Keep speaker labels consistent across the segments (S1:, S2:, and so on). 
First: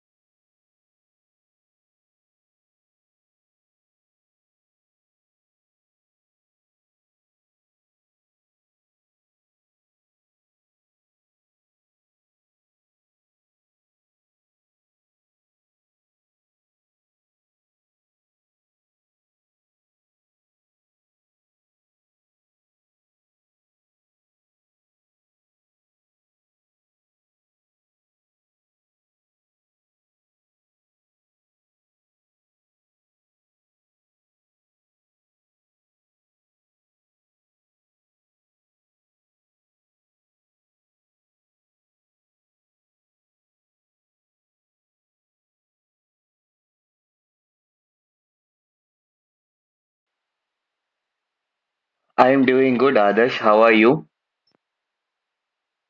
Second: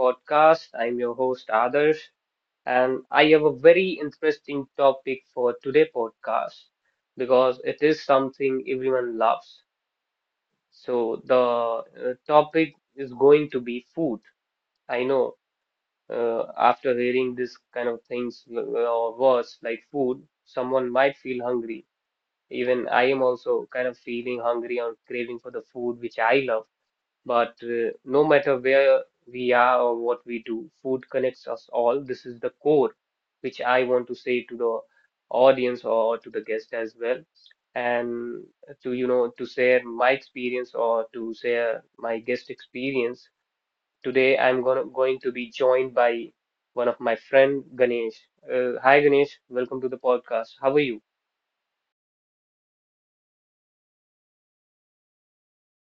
S1: podcast. I'm your host Adarsh and I have a very interesting topic for today podcast because it is something everyone loves. So the topic is going to be food. I know after hearing this kind of things or words like food, someone might feel hungry. Even I am also kind of feeling hungry or craving for the food which I love. But no matter where we are or what we do, food connects us all. This is the core, which I want to say to the audience or to the guest as well. And to share my experience or to share my guest experience, today I'm going to be joined by one of my friend, Ganesh. Hi, Ganesh. Welcome to the podcast. How are you?
S2: I am doing good, Adarsh. How are you?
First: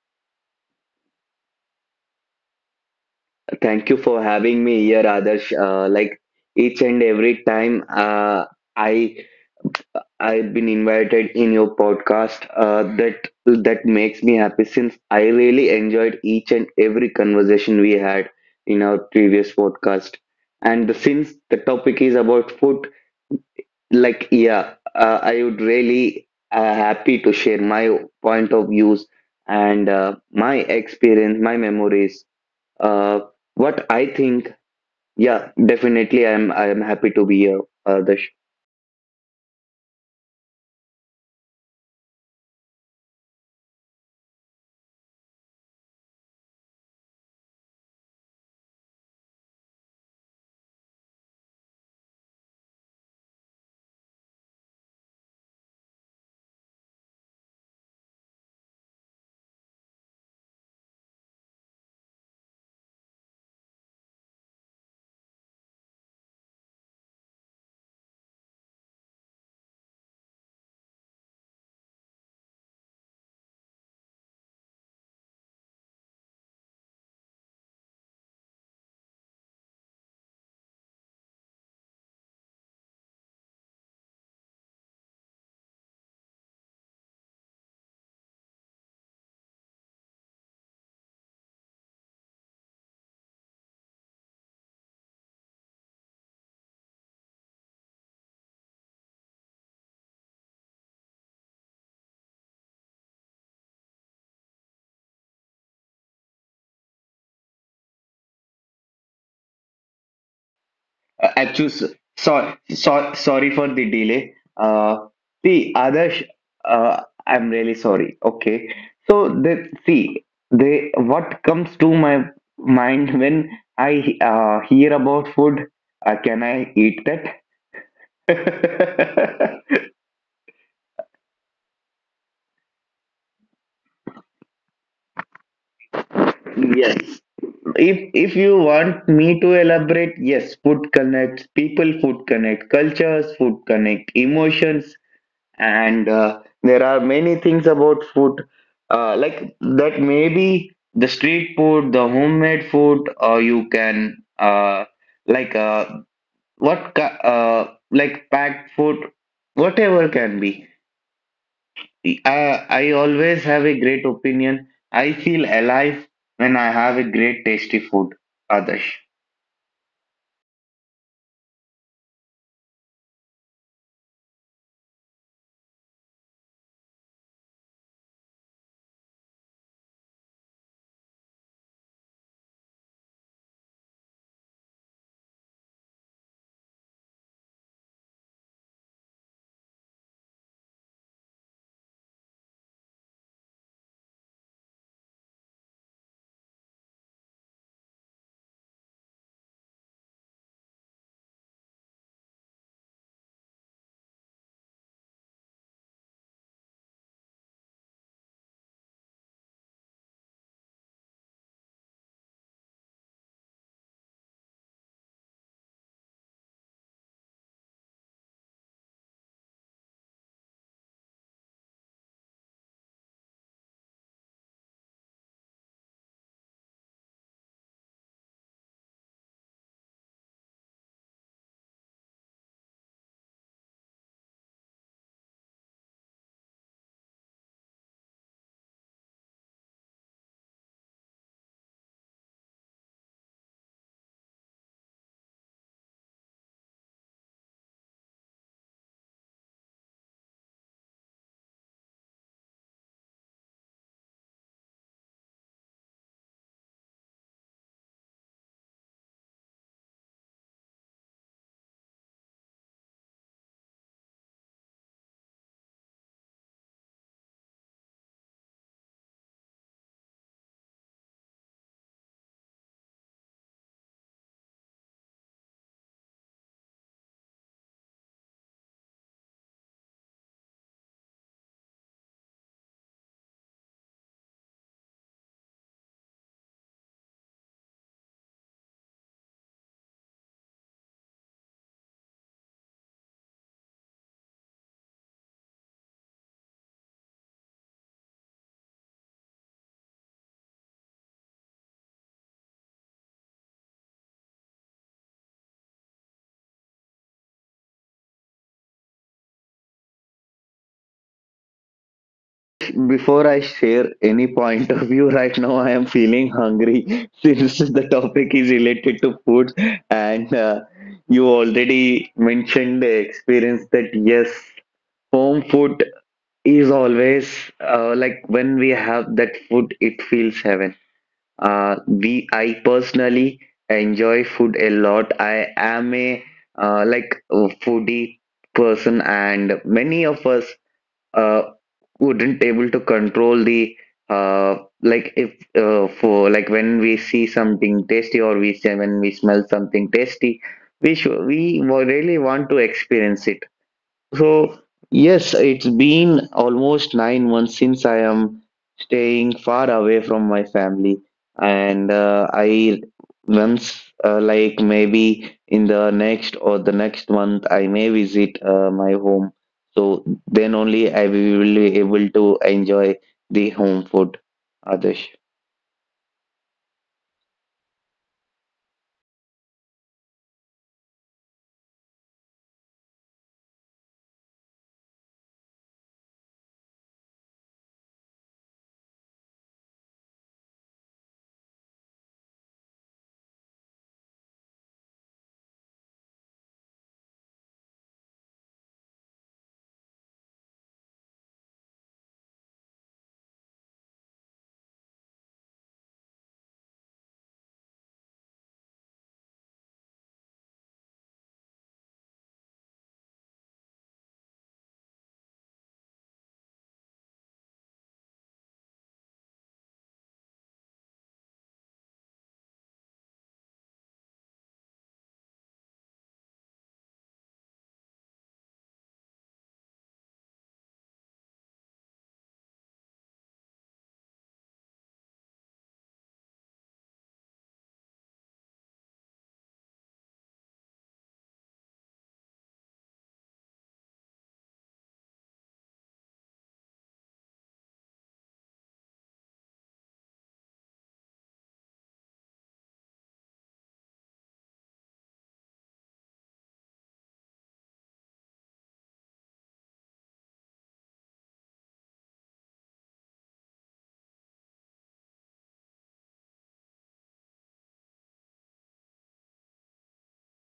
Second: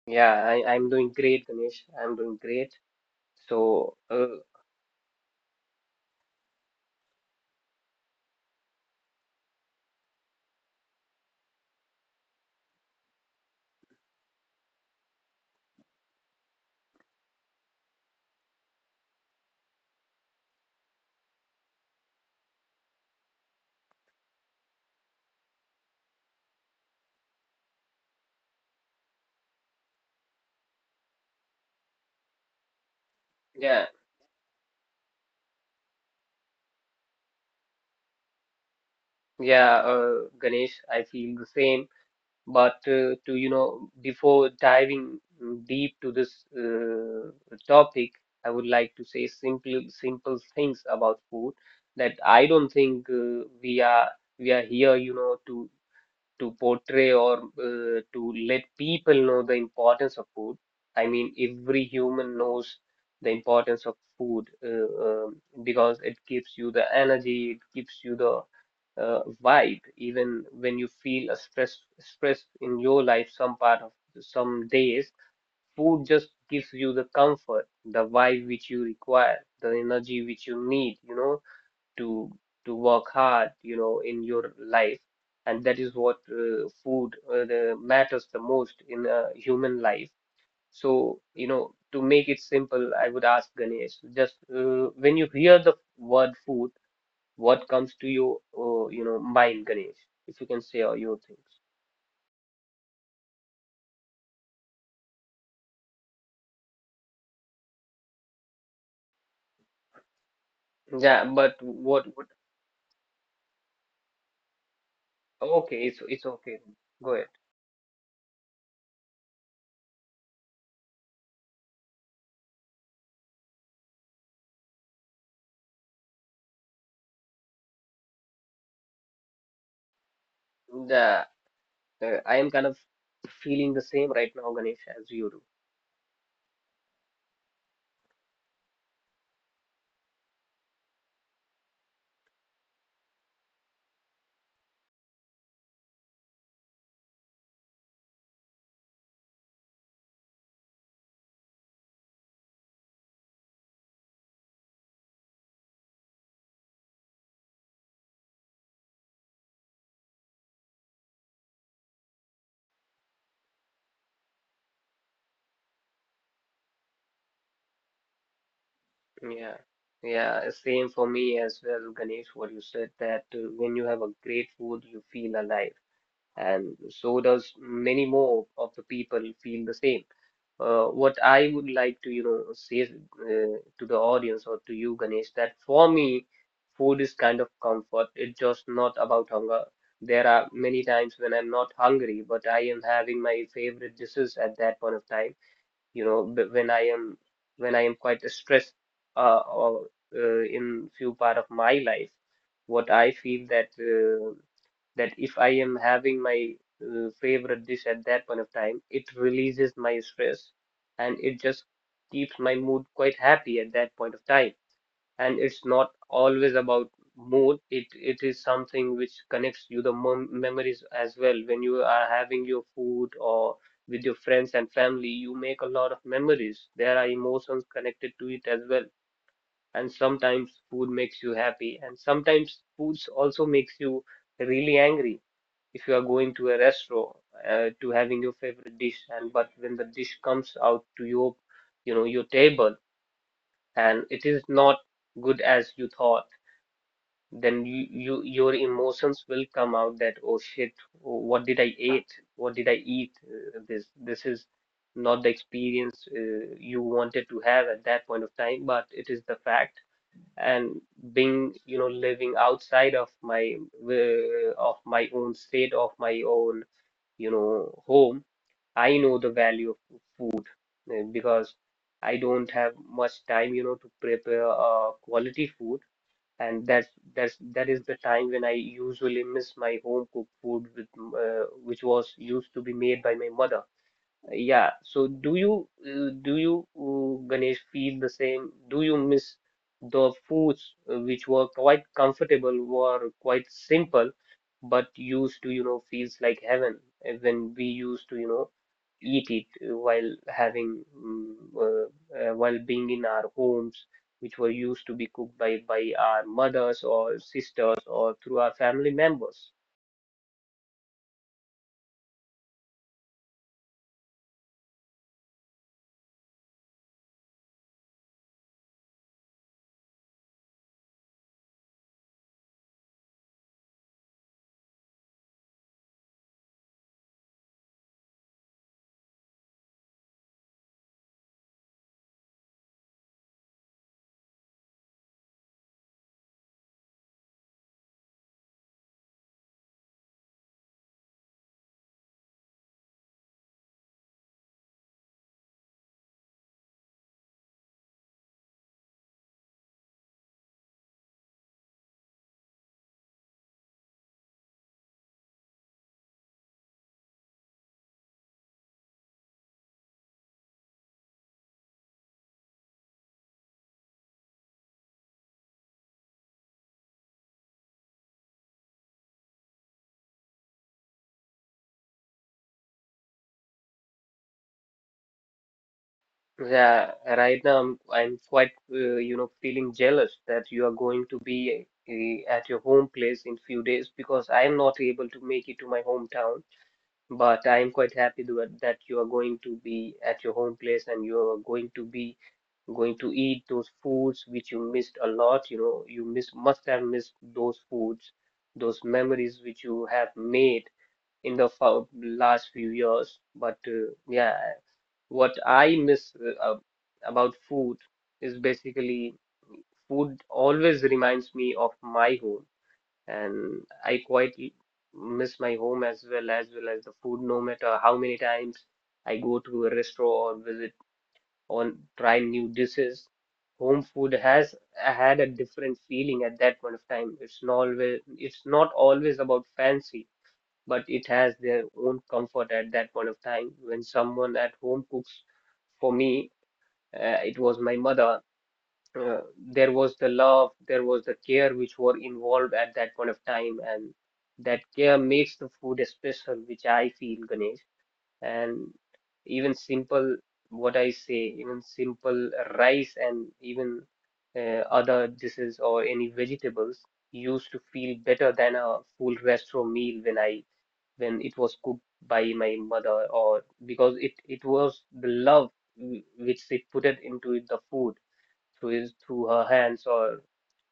S1: Yeah, I'm doing great, Ganesh. I'm doing great.
S2: Thank
S1: So,
S2: you for
S1: uh,
S2: having me here, Adarsh. Like each and every time I I've been invited in your podcast, that makes me happy since I really enjoyed each and every conversation we had in our previous podcast. And since the topic is about food, like yeah, I would really happy to share my point of views and my experience, my memories. Uh, what
S1: yeah.
S2: I think, yeah, definitely, I'm happy to be here, Darsh.
S1: Yeah, Ganesh, I feel the same. But before diving deep to this topic, I would like to say simple, simple things about food that I don't think we are here, to portray or to let people know the importance of food. I mean, every human knows the importance of food because it gives you the energy, it gives you the vibe, even when you feel a stress in your life, some part of some days, food just gives you the comfort, the vibe which you require, the energy which you need, to work hard, in your life, and that is what food the matters the most in a human life. So, to make it simple, I would ask Ganesh, just when you hear the word food, what comes to your, mind, Ganesh? If you can say all your things. Yeah,
S2: Uh,
S1: but
S2: Actually,
S1: what would
S2: sorry, sorry for the delay. See,
S1: Okay, it's
S2: Adarsh,
S1: okay.
S2: uh,
S1: Go ahead.
S2: I'm really sorry. Okay, so the what comes to my mind when I hear about food? Can I eat that?
S1: The I am kind of feeling the same right now, Ganesh, as you do.
S2: Yes, if you want me to elaborate, yes, food connects people, food connect cultures, food connect emotions, and there are many things about food, like that. Maybe the street food, the homemade food, or you can like uh, what ki- uh, like packed food, whatever can be. I always have a great opinion. I feel alive when I have a great tasty food, Adarsh.
S1: Yeah, yeah, same for me as well, Ganesh, what you said that when you have a great food, you feel alive, and so does many more of the people feel the same. What I would like to, say to the audience or to you, Ganesh, that for me, food is kind of comfort. It's just not about hunger. There are many times when I'm not hungry, but I am having my favorite dishes at that point of time, when I am quite stressed, or in few part of my life, what I feel that if I am having my favorite dish at that point of time, it releases my stress and it just keeps my mood quite happy at that point of time. And it's not always about mood, it is something which connects you the memories as well. When you are having your food or with your friends and family, you make a lot of memories. There are emotions connected to it as well, and sometimes food makes you happy and sometimes foods also makes you really angry. If you are going to a restaurant to having your favorite dish, and but when the dish comes out to your, your table, and it is not good as you thought, then you your emotions will come out that, oh shit, what did I eat, what did I eat. This is not the experience you wanted to have at that point of time, but it is the fact. And being, living outside of my, of my own state, of my own, home, I know the value of food. Because I don't have much time, to prepare quality food, and that is the time when I usually miss my home cooked food with which was used to be made by my mother. Yeah, so do you Ganesh feel the same? Do you miss the foods which were quite comfortable, were quite simple, but used to, feels like heaven, when we used to, eat it, while having, while being in our homes, which were used to be cooked by our mothers or sisters or through our family members.
S2: Before I share any point of view right now, I am feeling hungry since the topic is related to food. And you already mentioned the experience that yes, home food is always like when we have that food, it feels heaven. I personally enjoy food a lot. I am a like a foodie person, and many of us uh, wouldn't able to control the uh, like if for like when we see something tasty or we say when we smell something tasty we should, we wa- really want to experience it so, yes, it's been almost 9 months since I am staying far away from my family. And I once, like maybe in the next or the next month, I may visit my home. So then only I will be able to enjoy the home food, Adesh.
S1: Yeah, right now I'm quite, feeling jealous that you are going to be at your home place in few days, because I'm not able to make it to my hometown. But I'm quite happy that you are going to be at your home place and you are going to be going to eat those foods which you missed a lot. You know, you miss must have missed those foods, those memories which you have made in the last few years. But yeah, what I miss uh, about food is basically food always reminds me of my home, and I quite miss my home as well as the food. No matter how many times I go to a restaurant or visit on try new dishes, home food has had a different feeling at that point of time. It's not always about fancy, but it has their own comfort at that point of time when someone at home cooks for me, it was my mother. Uh, there was the love, there was the care which were involved at that point of time, and that care makes the food special, which I feel, Ganesh. And even simple, what I say, even simple rice and even other dishes or any vegetables used to feel better than a full restaurant meal, when it was cooked by my mother, or because it was the love which she put it into the food through his through her hands, or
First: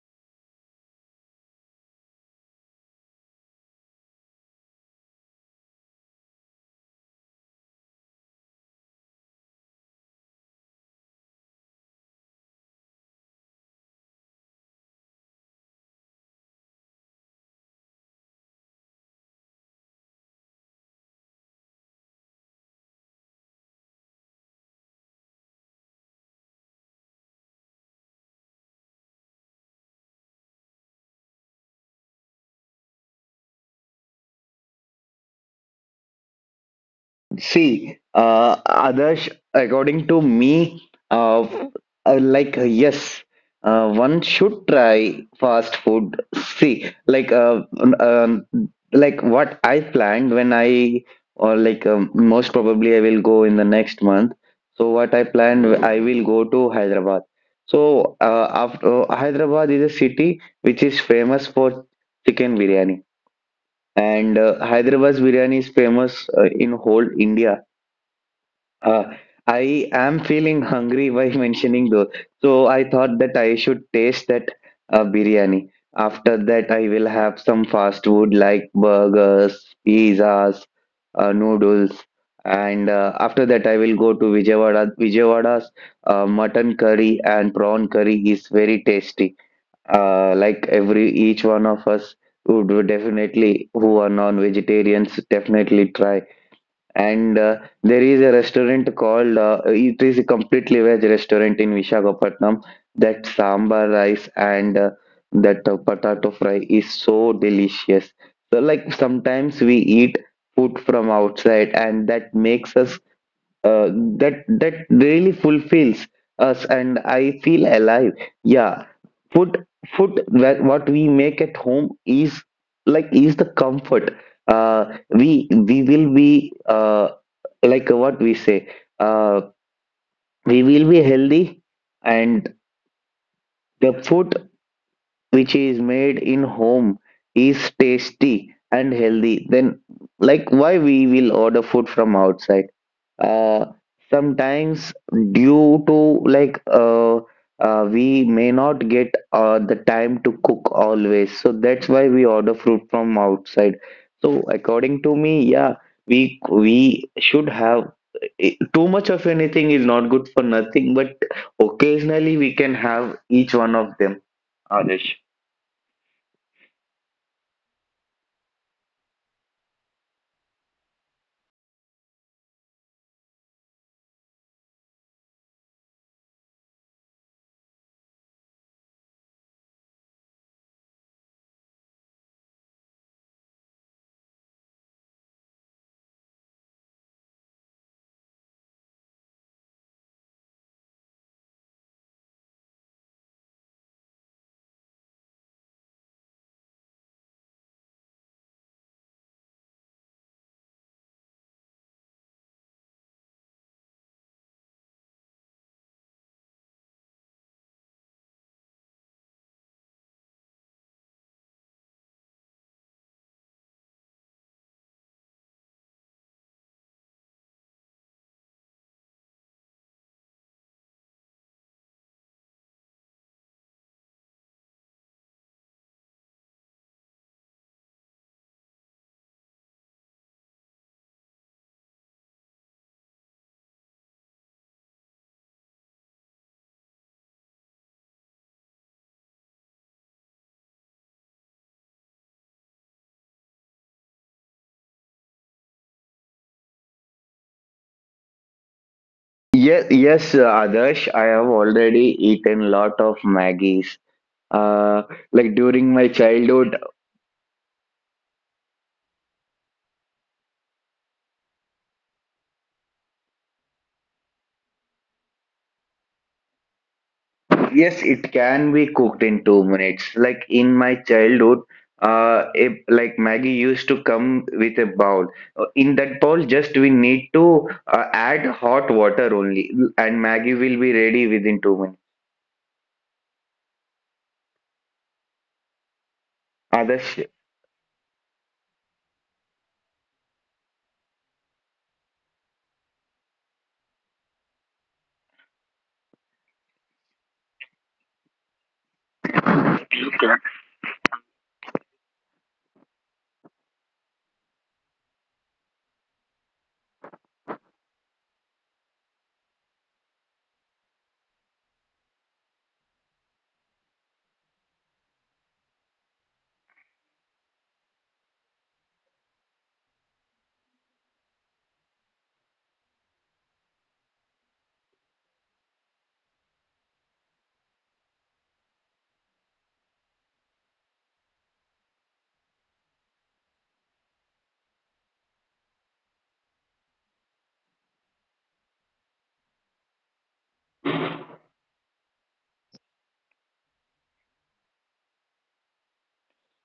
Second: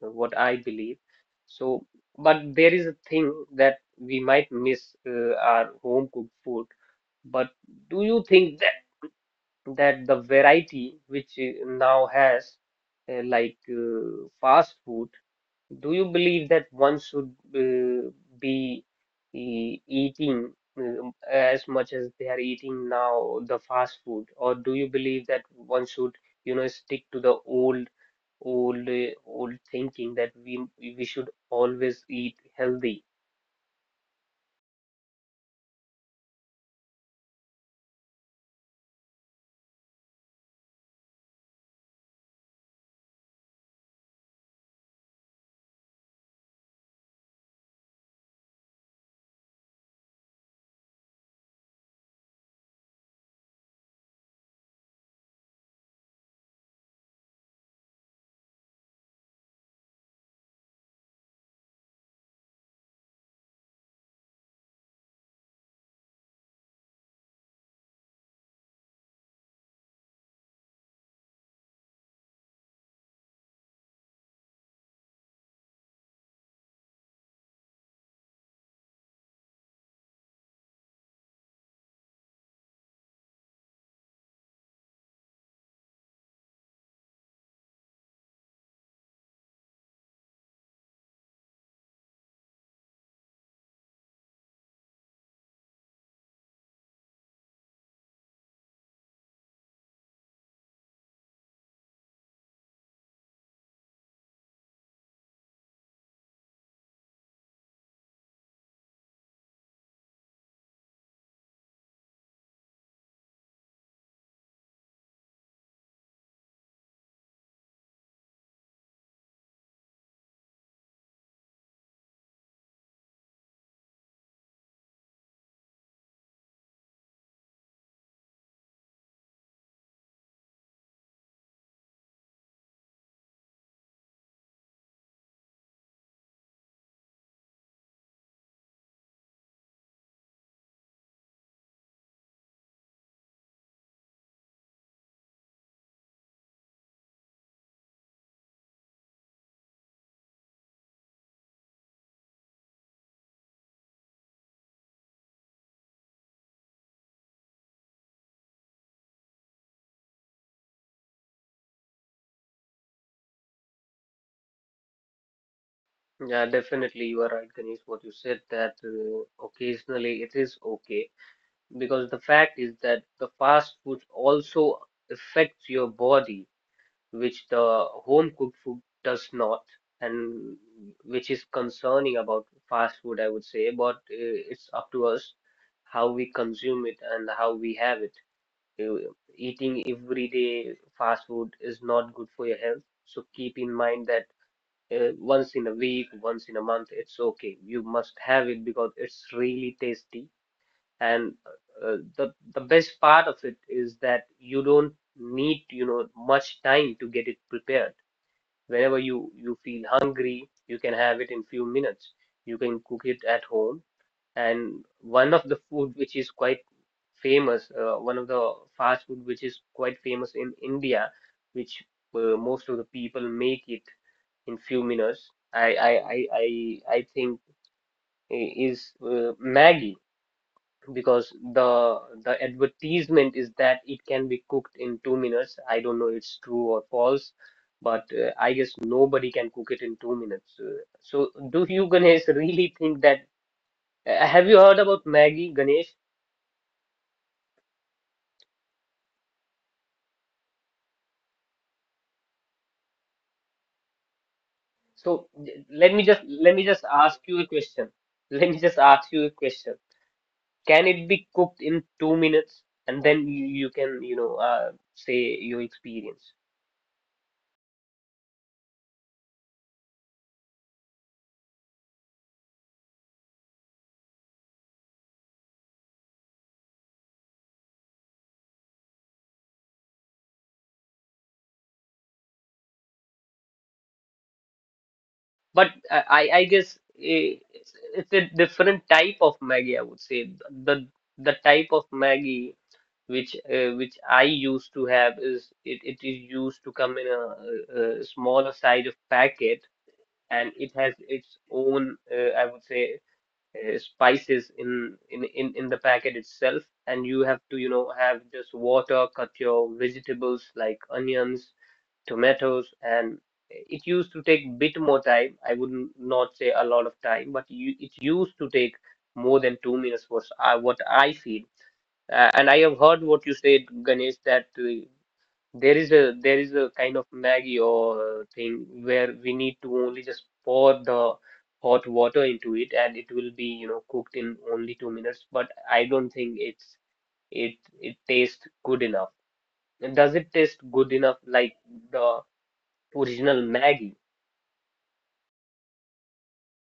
S1: what I believe. So, but there is a thing that we might miss our home cooked food. But do you think that the variety which now has, fast food, do you believe that one should be eating, as much as they are eating now, the fast food, or do you believe that one should, stick to the old, old thinking that we should always eat healthy?
S2: See, uh, Adarsh, according to me, uh, yes, one should try fast food. See, like, uh, um, um, like what I planned when I, or like, most probably I will go in the next month. So, what I planned, I will go to Hyderabad. So, after Hyderabad is a city which is famous for chicken biryani, and Hyderabad's biryani is famous in whole India. uh, I am feeling hungry by mentioning those. So I thought that I should taste that biryani. After that, I will have some fast food like burgers, pizzas, noodles, and after that, I will go to Vijayawada. Vijayawada's mutton curry and prawn curry is very tasty. Like every each one of us would definitely, who are non-vegetarians, definitely try. And there is a restaurant called, it is a completely veg restaurant in Visakhapatnam. That sambar rice and that potato fry is so delicious. So, like, sometimes we eat food from outside, and that makes us, uh, that really fulfills us, and I feel alive. Yeah, food, what we make at home is like is the comfort, we will be like what we say, uh, we will be healthy and the food which is made in home is tasty and healthy. Then like why we will order food from outside? uh, Sometimes due to we may not get the time to cook always, so that's why we order fruit from outside. So according to me, yeah, we should have too much of anything is not good for nothing, but occasionally we can have each one of them, Adesh.
S1: Yeah, definitely, you are right, Ganesh. What you said, that occasionally it is okay, because the fact is that the fast food also affects your body, which the home cooked food does not, and which is concerning about fast food, I would say. But it's up to us how we consume it and how we have it. Uh, Eating everyday fast food is not good for your health, so keep in mind that once in a week, once in a month, it's okay. You must have it because it's really tasty. And the best part of it is that you don't need, much time to get it prepared, whenever you feel hungry you can have it in few minutes, you can cook it at home, and one of the food which is quite famous, one of the fast food which is quite famous in India, which most of the people make it in few minutes, I think is Maggie, because the advertisement is that it can be cooked in 2 minutes. I don't know it's true or false, but I guess nobody can cook it in 2 minutes. So do you, Ganesh, really think that? Have you heard about Maggie, Ganesh?
S2: Yes, yes, Adarsh, I have already eaten lot of Maggies. Uh,
S1: So
S2: like
S1: let
S2: during
S1: me
S2: my
S1: just let me
S2: childhood,
S1: just ask you a question. Let me just ask you a question. Can it be cooked in 2 minutes? And then you can, say your experience.
S2: yes, it can be cooked in 2 minutes. Like in my childhood, if, like Maggie used to come with a bowl. In that bowl, just we need to add hot water only, and Maggie will be ready within 2 minutes.
S1: But I guess
S2: Others.
S1: it's a different type of Maggie, I would say. The the type of Maggie which I used to have is it, it is used to come in a smaller size of packet, and it has its own I would say spices in the packet itself, and you have to have just water, cut your vegetables like onions, tomatoes, and it used to take bit more time. I would not say a lot of time, but you, it used to take more than 2 minutes was what I feel. And I have heard what you said, Ganesh, that there is a kind of Maggie or thing where we need to only just pour the hot water into it, and it will be cooked in only 2 minutes, but I don't think it's it tastes good enough. And does it taste good enough like the original Maggie?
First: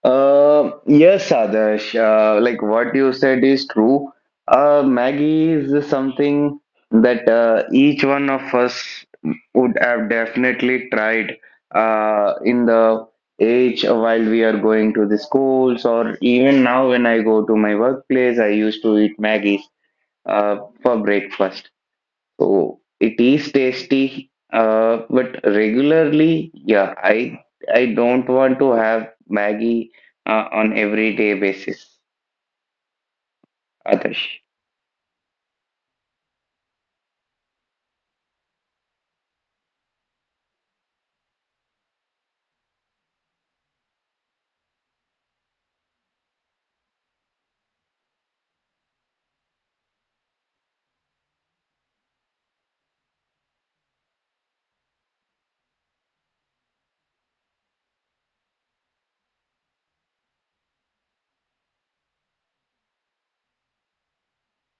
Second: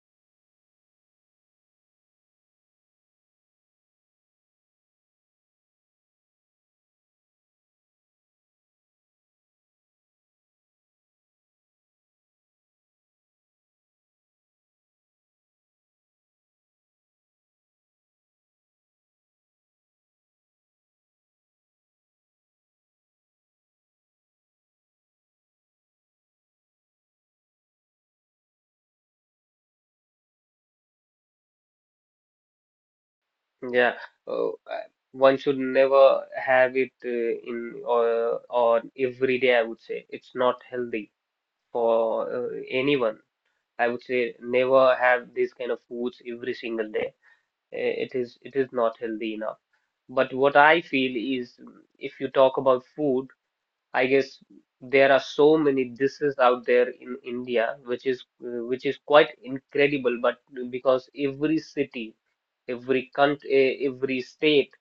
S2: Yes, Adarsh, like what you said is true. Maggie is something that each one of us would have definitely tried in the age while we are going to the schools, or even now when I go to my workplace, I used to eat Maggie's uh, for breakfast. Oh, it is tasty, but regularly, yeah, I don't want to have Maggie on everyday basis,
S1: Yeah,
S2: Adarsh.
S1: uh, uh, one should never have it in or every day. I would say it's not healthy for anyone. I would say never have this kind of foods every single day. It is not healthy enough. But what I feel is, if you talk about food. I guess there are so many diseases out there in India, which is quite incredible. But because every city, every country, every state,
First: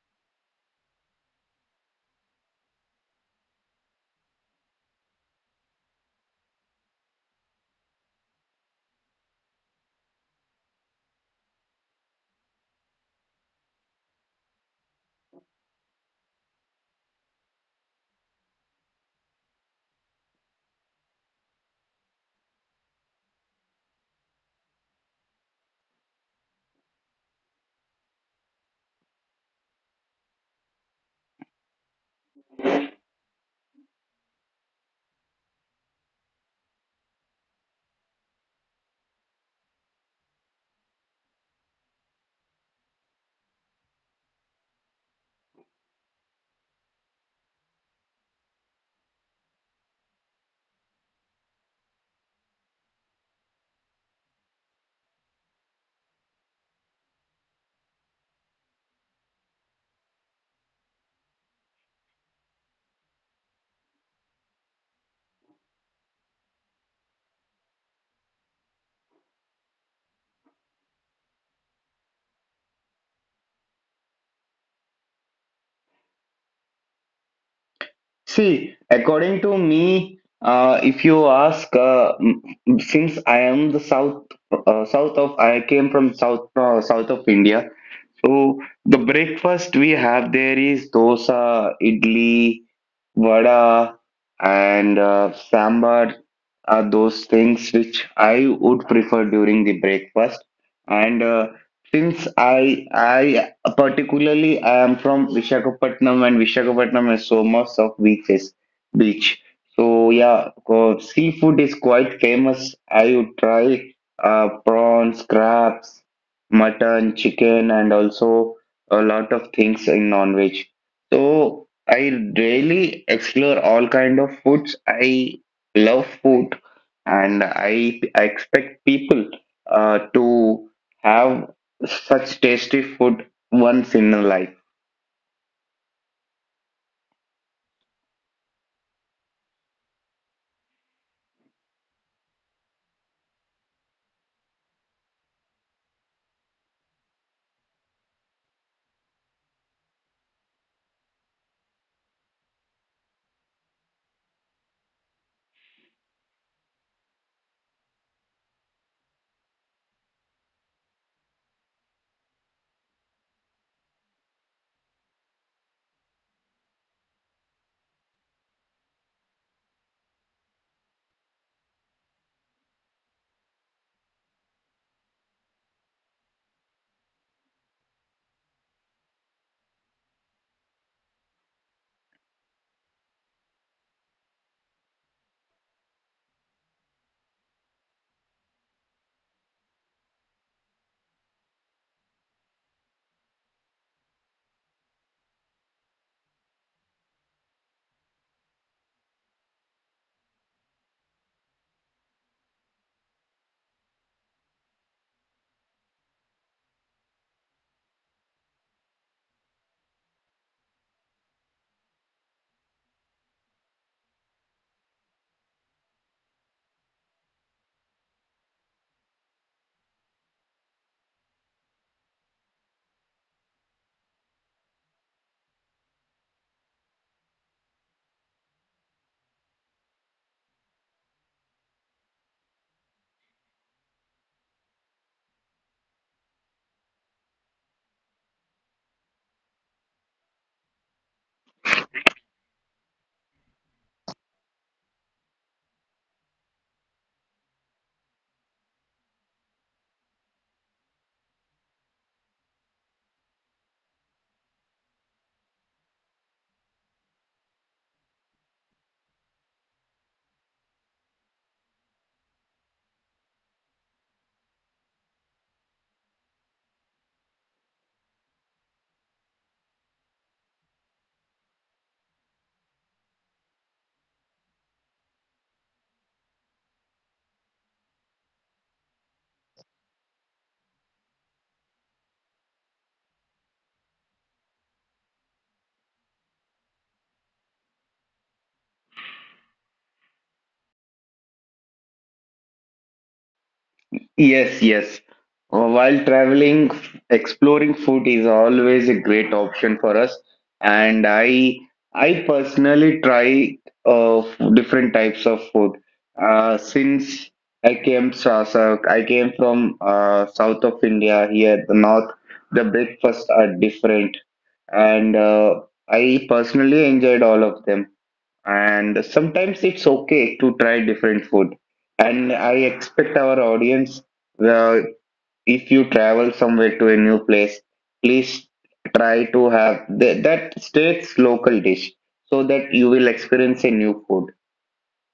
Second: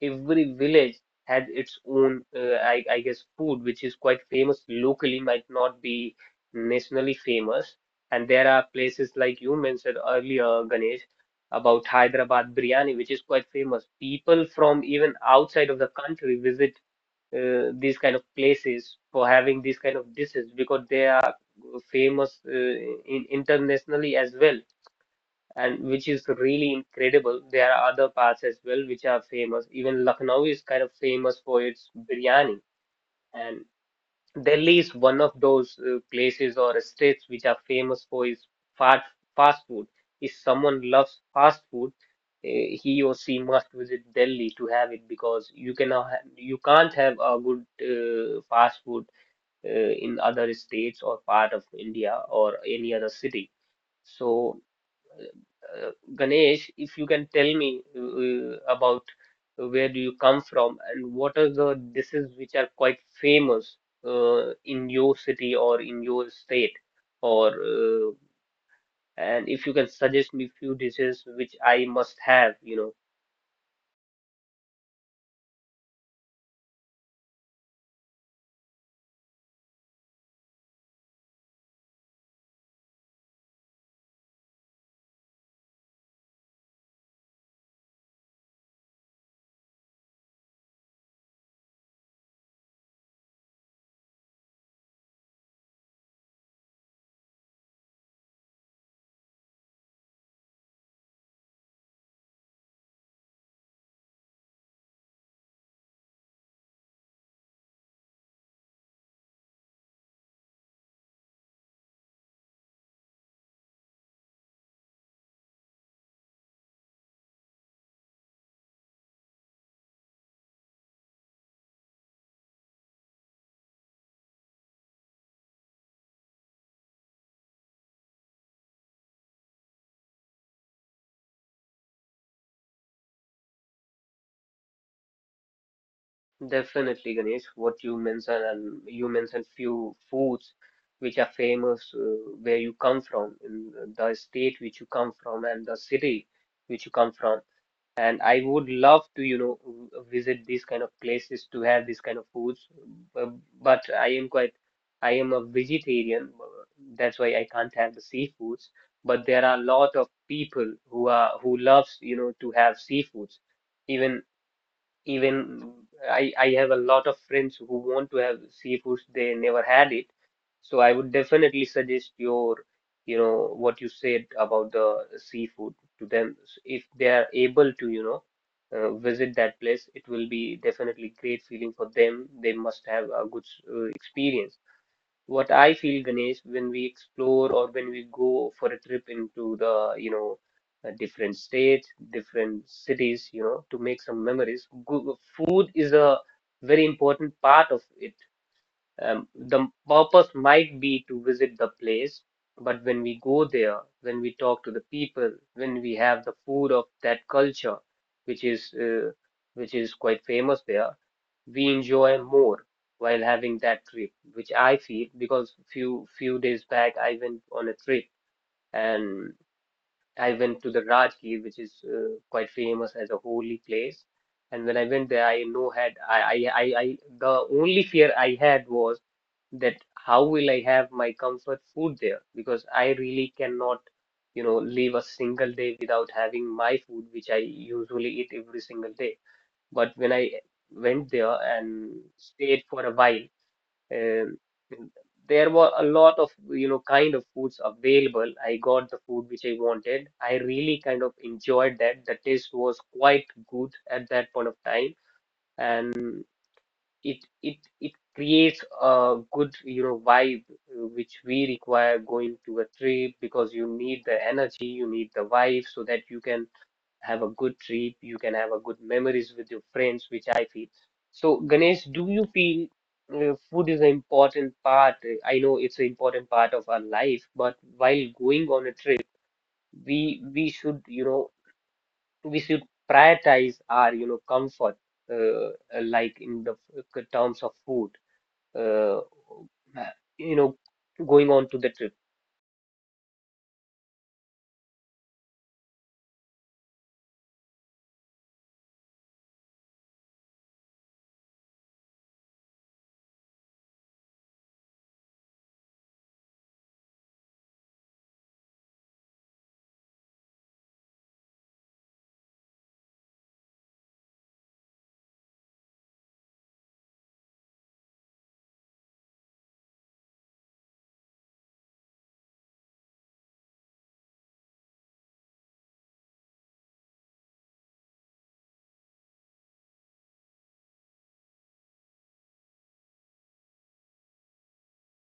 S1: every village has its own, I guess, food, which is quite famous locally, might not be nationally famous. And there are places like you mentioned earlier, Ganesh, about Hyderabad biryani, which is quite famous. People from even outside of the country visit these kind of places for having these kind of dishes because they are famous in internationally as well, and which is really incredible. There are other parts as well which are famous. Even Lucknow is kind of famous for its biryani, and Delhi is one of those places or states which are famous for its fast fast food. If someone loves fast food, he or she must visit Delhi to have it, because you cannot ha you can't have a good fast food in other states or part of India or any other city. So Ganesh, if you can tell me about where do you come from and what are the dishes which are quite famous in your city or in your state, or and if you can suggest me few dishes which I must have,
S2: See, according to me, if you ask, since I am the south, I came from south, south of India. So the breakfast we have there is dosa, idli, vada, and sambar are those things which I would prefer during the breakfast. And since I particularly I am from Vishakhapatnam and Vishakhapatnam has so much of beach. So yeah, seafood is quite famous. I would try prawns, crabs, mutton, chicken, and also a lot of things in non-veg. So I really explore all kind of foods. I love food, and I expect people to have such tasty food once in a life.
S1: definitely Ganesh, what you mentioned, and you mentioned few foods which are famous where you come from, in the state which you come from and the city which you come from. And I would love to, you know, v- visit these kind of places to have these kind of foods. uh, But I am quite, I am a vegetarian. That's why I can't have the seafoods. But there are a lot of people who are who loves, you know, to have seafoods. Even even I have a lot of friends who want to have seafoods, they never had it. So I would definitely suggest your, you know, what you said about the seafood to them. S- If they are able to, you know, visit that place, it will be definitely great feeling for them. They must have a good s- experience. What I feel, Ganesh, when we explore or when we go for a trip into the, you know, different states, different cities, you know, to make some memories, go, food is a very important part of it. The purpose might be to visit the place, but when we go there, when we talk to the people, when we have the food of that culture, which is uh, which is quite famous there, we enjoy more while having that trip, which I feel, because few days back I went on a trip, and I went to the Rajgir, which is quite famous as a holy place. And when I went there, I no had I the only fear I had was that how will I have my comfort food there, because I really cannot you know live a single day without having my food, which I usually eat every single day. But when I went there and stayed for a while, um, there were a lot of, you know, kind of foods available. I got the food which I wanted. I really kind of enjoyed that. The taste was quite good at that point of time, and it creates a good, you know, vibe which we require going to a trip, because you need the energy, you need the vibe so that you can have a good trip, you can have a good memories with your friends, which I feel. So, Ganesh, do you feel food is an important part? I know it's an important part of our life, but while going on a trip, we should, you know, we should prioritize our, you know, comfort, uh, like in the f- terms of food, uh, you know, going on to the trip.
S2: Yes, yes. While traveling, exploring food is always a great option for us. And I personally try uh, different types of food. Since I came from south of India. Here, the north, the breakfasts are different, and I personally enjoyed all of them, and sometimes it's okay to try different food, and I expect our audience uh, if you travel somewhere to a new place, please try to have that state's local dish so that you will experience a new food.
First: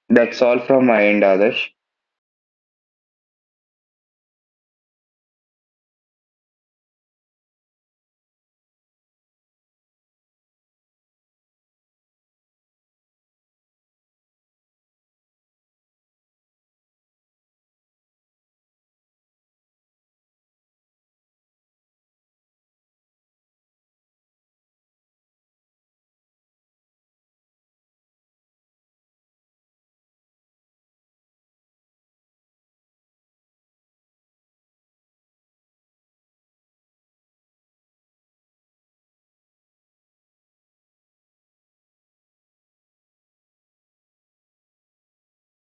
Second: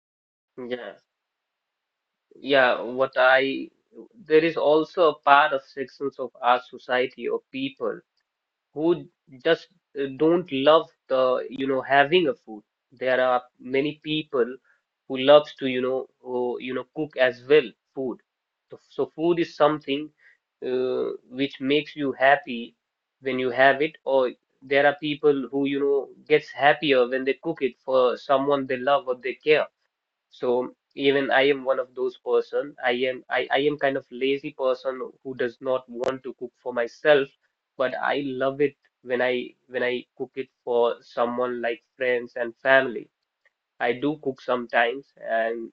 S2: That's all from
S1: Yeah,
S2: my end, others.
S1: yeah. What I there is also a part of sections of our society or people who just don't love the you know having a food. There are many people who loves to you know who, you know cook as well food. So, so food is something which makes you happy when you have it, or there are people who you know gets happier when they cook it for someone they love or they care. So even I am one of those person. I am I am kind of lazy person who does not want to cook for myself, but I love it when I cook it for someone like friends and family. I do cook sometimes, and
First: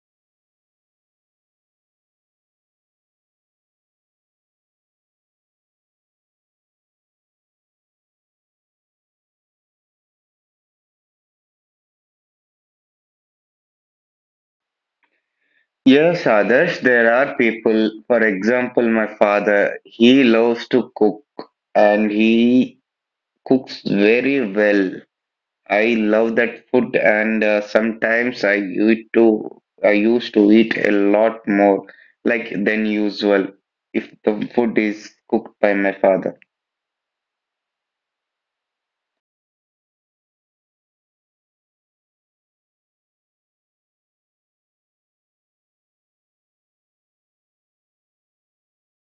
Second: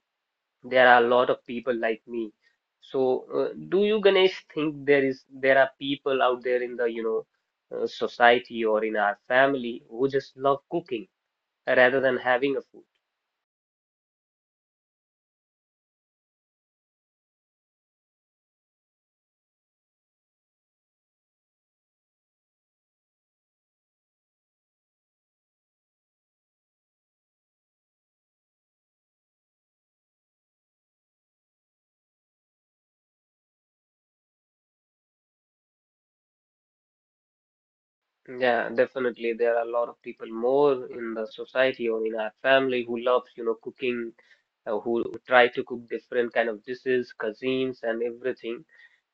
S1: there are a lot of people like me. So, do you Ganesh think there is there are people out there in the you know society or in our family who just love cooking rather than having a food?
S2: Yes, others, there are people. For example, my father, he loves to cook, and he cooks very well. I love that food, and sometimes I used to eat a lot more, like than usual, if the food is cooked by my father.
S1: Yeah, definitely. There are a lot of people more in the society or in our family who loves, you know, cooking, who try to cook different kind of dishes, cuisines, and everything,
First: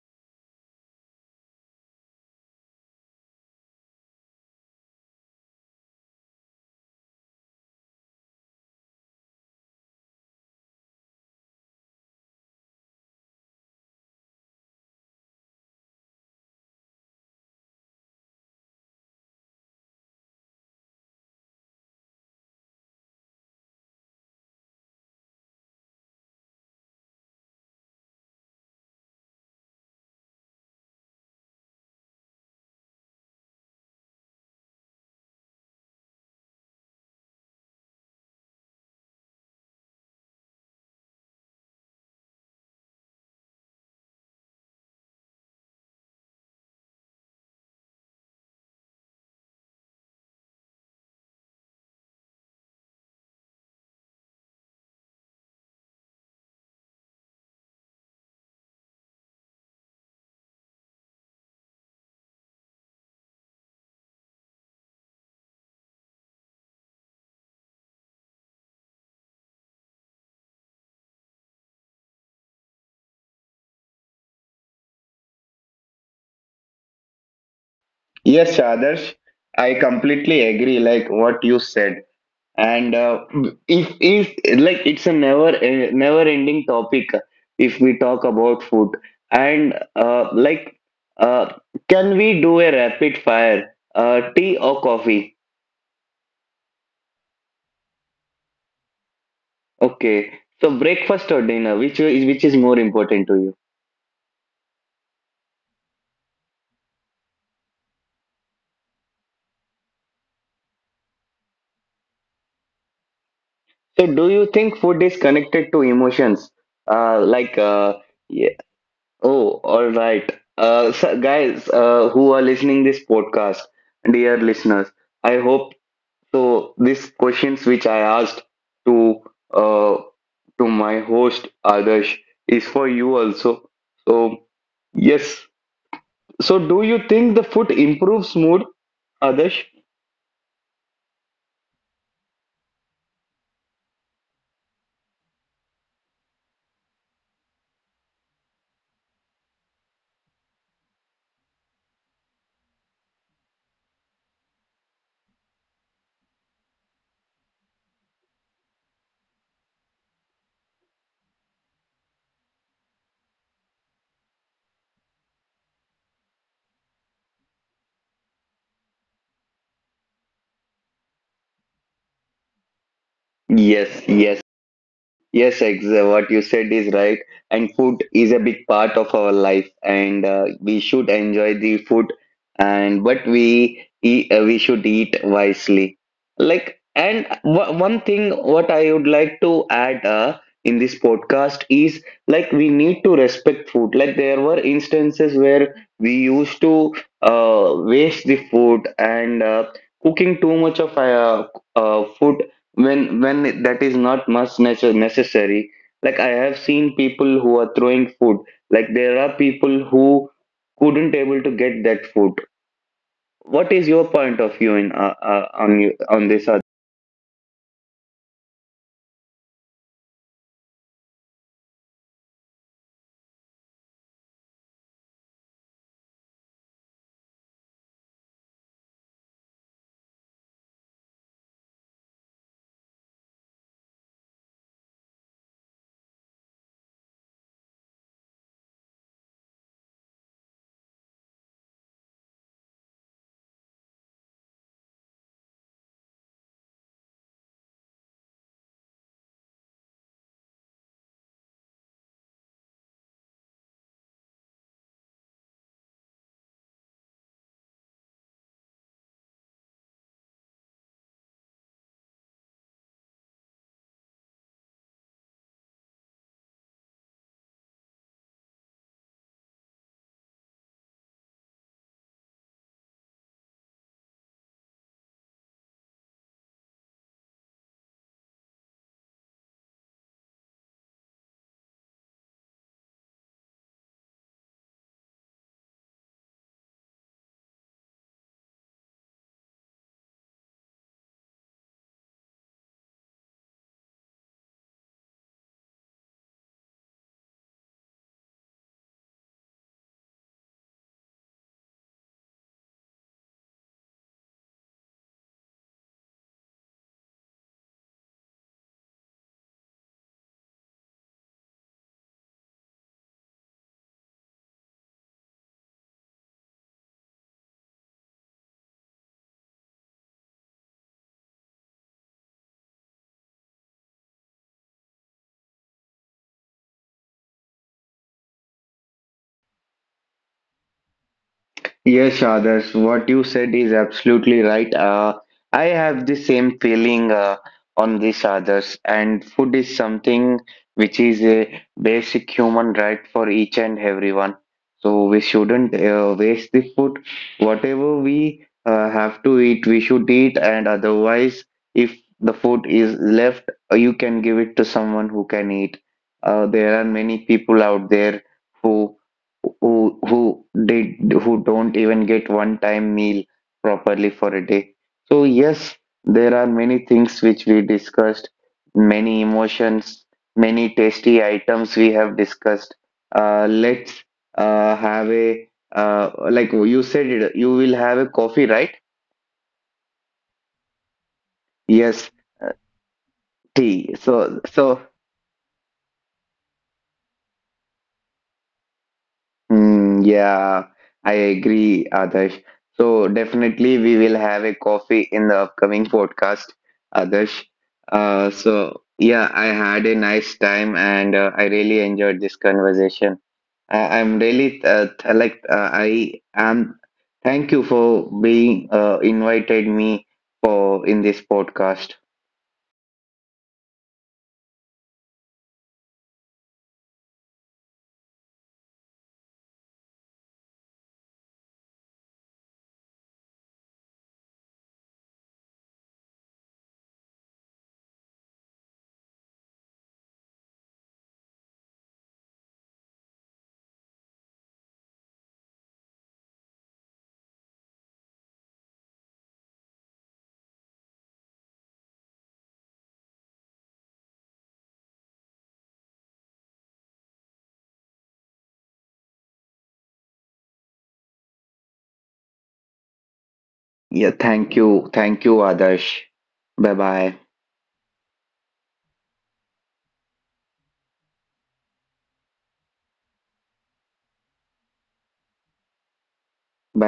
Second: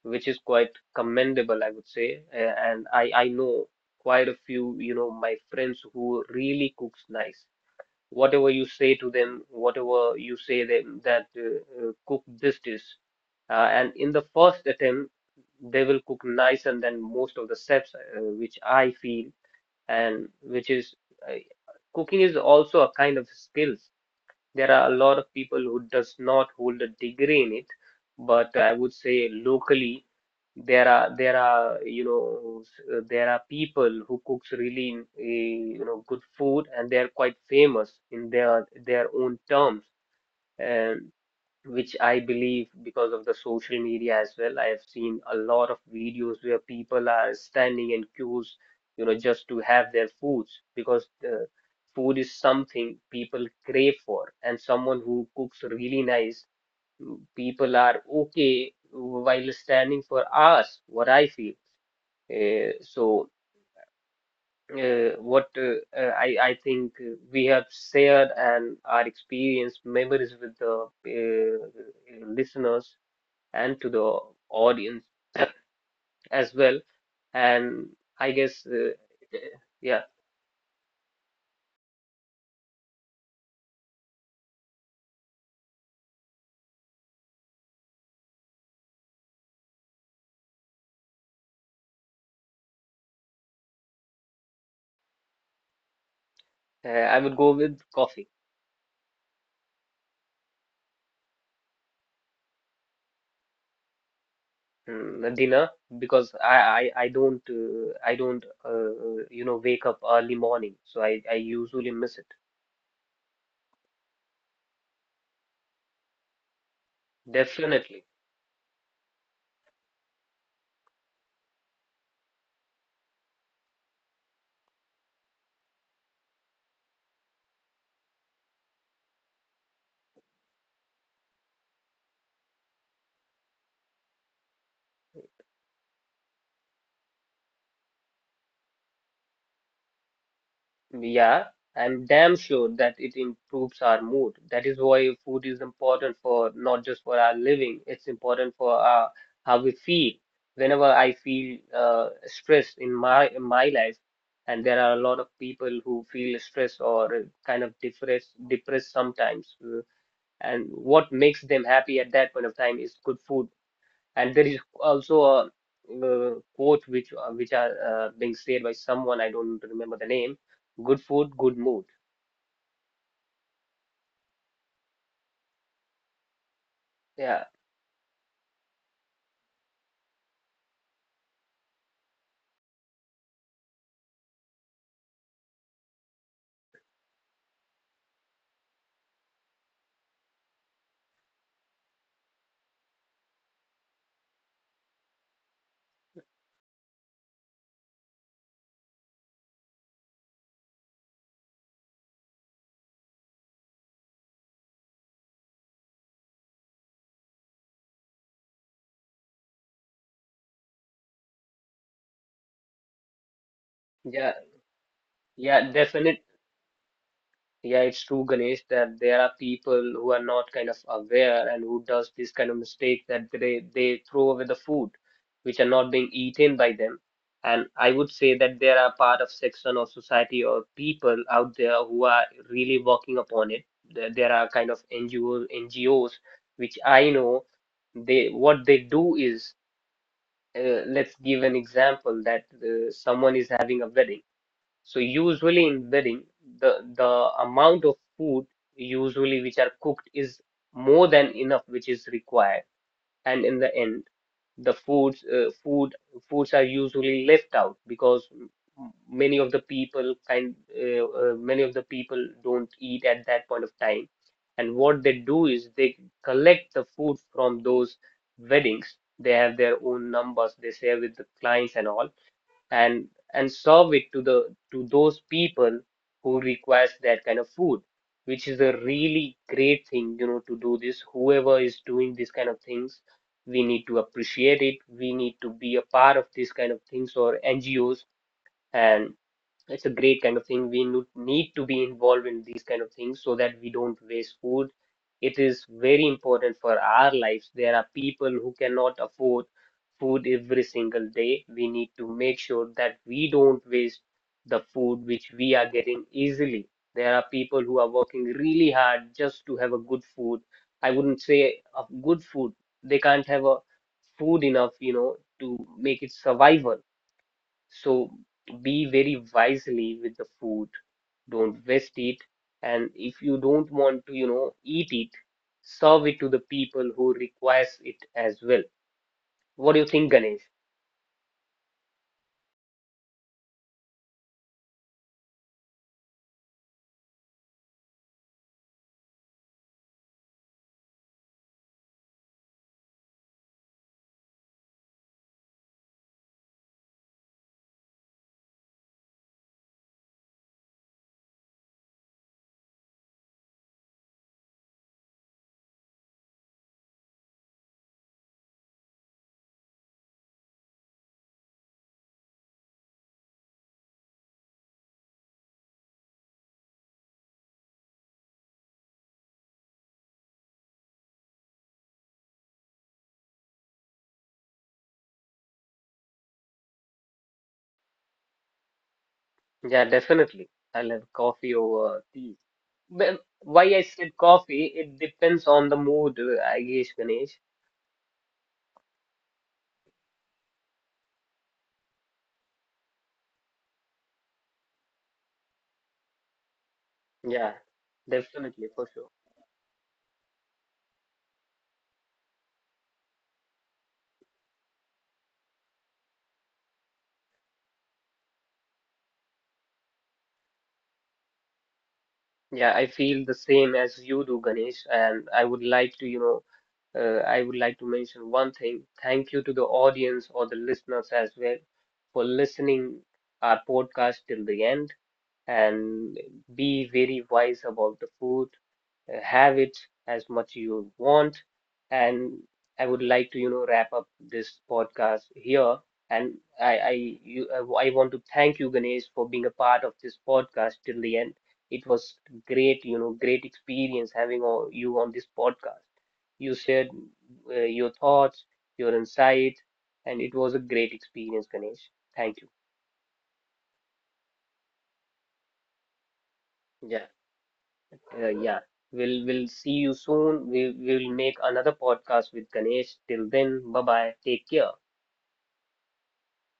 S1: which is quite commendable, I would say. And I know quite a few, you know, my friends who really cooks nice. Whatever you say to them, whatever you say them that cook this dish, and in the first attempt they will cook nice, and then most of the chefs, which I feel and which is uh, cooking is also a kind of skills. There are a lot of people who does not hold a degree in it, but I would say locally there are you know there are people who cooks really you know good food, and they are quite famous in their own terms. And which I believe because of the social media as well. I have seen a lot of videos where people are standing in queues, you know, just to have their foods because food is something people crave for, and someone who cooks really nice, people are okay while standing for hours, what I feel. So what I think we have shared and our experience memories with the listeners and to the audience as well. And I
S2: Yes,
S1: guess,
S2: Adarsh, I
S1: yeah,
S2: completely agree. Like what you said, and if like it's a never never ending topic if we talk about food, and uh, can we do a rapid fire? Tea or coffee?
S1: I would go with coffee.
S2: Okay. So breakfast or dinner, which is more important to you?
S1: Dinner, because I don't you know wake up early morning, so I usually miss it.
S2: So do you think food is connected to emotions? Uh, like uh,
S1: Definitely.
S2: yeah. Oh, all right. So guys, who are listening this podcast, dear listeners, I hope so. These questions which I asked to uh to my host Adarsh is for you also. So yes. So do you think the food improves mood, Adarsh?
S1: Yeah, I'm damn sure that it improves our mood. That is why food is important for not just for our living, it's important for our, how we feel. Whenever I feel stressed in my life, and there are a lot of people who feel stressed or kind of depressed sometimes, and what makes them happy at that point of time is good food. And there is also a quote which are being said by someone, I don't remember the name. Good food, good mood.
S2: Yes, yes. Yes, ex What you said is right.
S1: Yeah,
S2: And food is a big part of our life, and we should enjoy the food. And but we eat, we should eat wisely. Like, and w one thing what I would like to add in this podcast is like we need to respect food. Like there were instances where we used to waste the food and cooking too much of food that is not much necessary. Like I have seen people who are throwing food, like there are people who couldn't able to get that food. What is your
S1: yeah,
S2: point of view in
S1: yeah.
S2: on you
S1: Definitely.
S2: on this?
S1: Yeah, it's true, Ganesh, that there are people who are not kind of aware and who does this kind of mistake that they throw away the food which are not being eaten by them. And I would say that there are part of section of society or people out there who are really working upon it. There are kind of NGOs which I know they what they do is let's give an example that someone is having a wedding, so usually in wedding, the amount of food usually which are cooked is more than enough which is required. And in the end, the foods are usually left out because many of the people kind many of the people don't eat at that point of time. And what they do is they collect the food from those weddings. They have their own numbers. They share with the clients and all, and and serve it to the to those people who requires that kind of food, which is a really great thing, you know, to do this. Whoever is doing this kind of things, we need to appreciate it. We need to be a part of this kind of things or NGOs, and it's a great kind of thing. We nu- need to be involved in these kind of things so that we don't waste food. It is very important for our lives. There are people who cannot afford food every single day. We need to make sure that we don't waste the food which we are getting easily. There are people who are working really hard just to have a good food. I wouldn't say a good food. They can't have a food enough, you know, to make it survival. So be very wisely with the food. Don't waste it. And if you don't want to, you know, eat it, serve it to the people who requires it as well. What do you think, Ganesh?
S2: Yes, others. What you said is absolutely right. I have the same feeling on this, others. And food is something which is a basic human right for each and everyone. So we shouldn't waste the food. Whatever we have to eat, we should eat. And otherwise, if the food is left, you can give it to someone who can eat. There are many people out there who who who who don't even get one time meal properly for a day. So yes, there are many things which we discussed, many emotions, many tasty items we have discussed. Let's Have a, like you said it, you will have a coffee, right?
S1: Yeah, definitely. I'll have coffee
S2: Yes,
S1: over tea. Well,
S2: tea.
S1: why I said
S2: So
S1: coffee, it depends on the mood, I guess, Ganesh.
S2: Hmm, yeah, I agree, Adarsh. So definitely we will have a coffee in the upcoming podcast, Adarsh.
S1: Yeah,
S2: So
S1: definitely, for
S2: yeah,
S1: sure.
S2: I had a nice time and I really enjoyed this conversation. I'm really I am. Thank you for being invited me for in this podcast.
S1: Yeah, I feel the same as you do, Ganesh, and I would like to, you know, I would like to mention one thing. Thank you to the audience or the listeners as well for listening our podcast till the end, and be very wise about the food. Have it as much you want. And I would like to, you know, wrap up this podcast here. And I, I, you, I want to thank you, Ganesh, for being a part of this podcast till the end. It was great, you know, great experience having all, you on this podcast. You shared your thoughts, your insight, and it was a great experience, Ganesh. Thank you.
S2: Yeah, thank you, Adarsh. Bye bye,
S1: Jai yeah, we'll see you soon. We'll make another podcast with Ganesh. Till then, bye bye. Take care.
S2: bye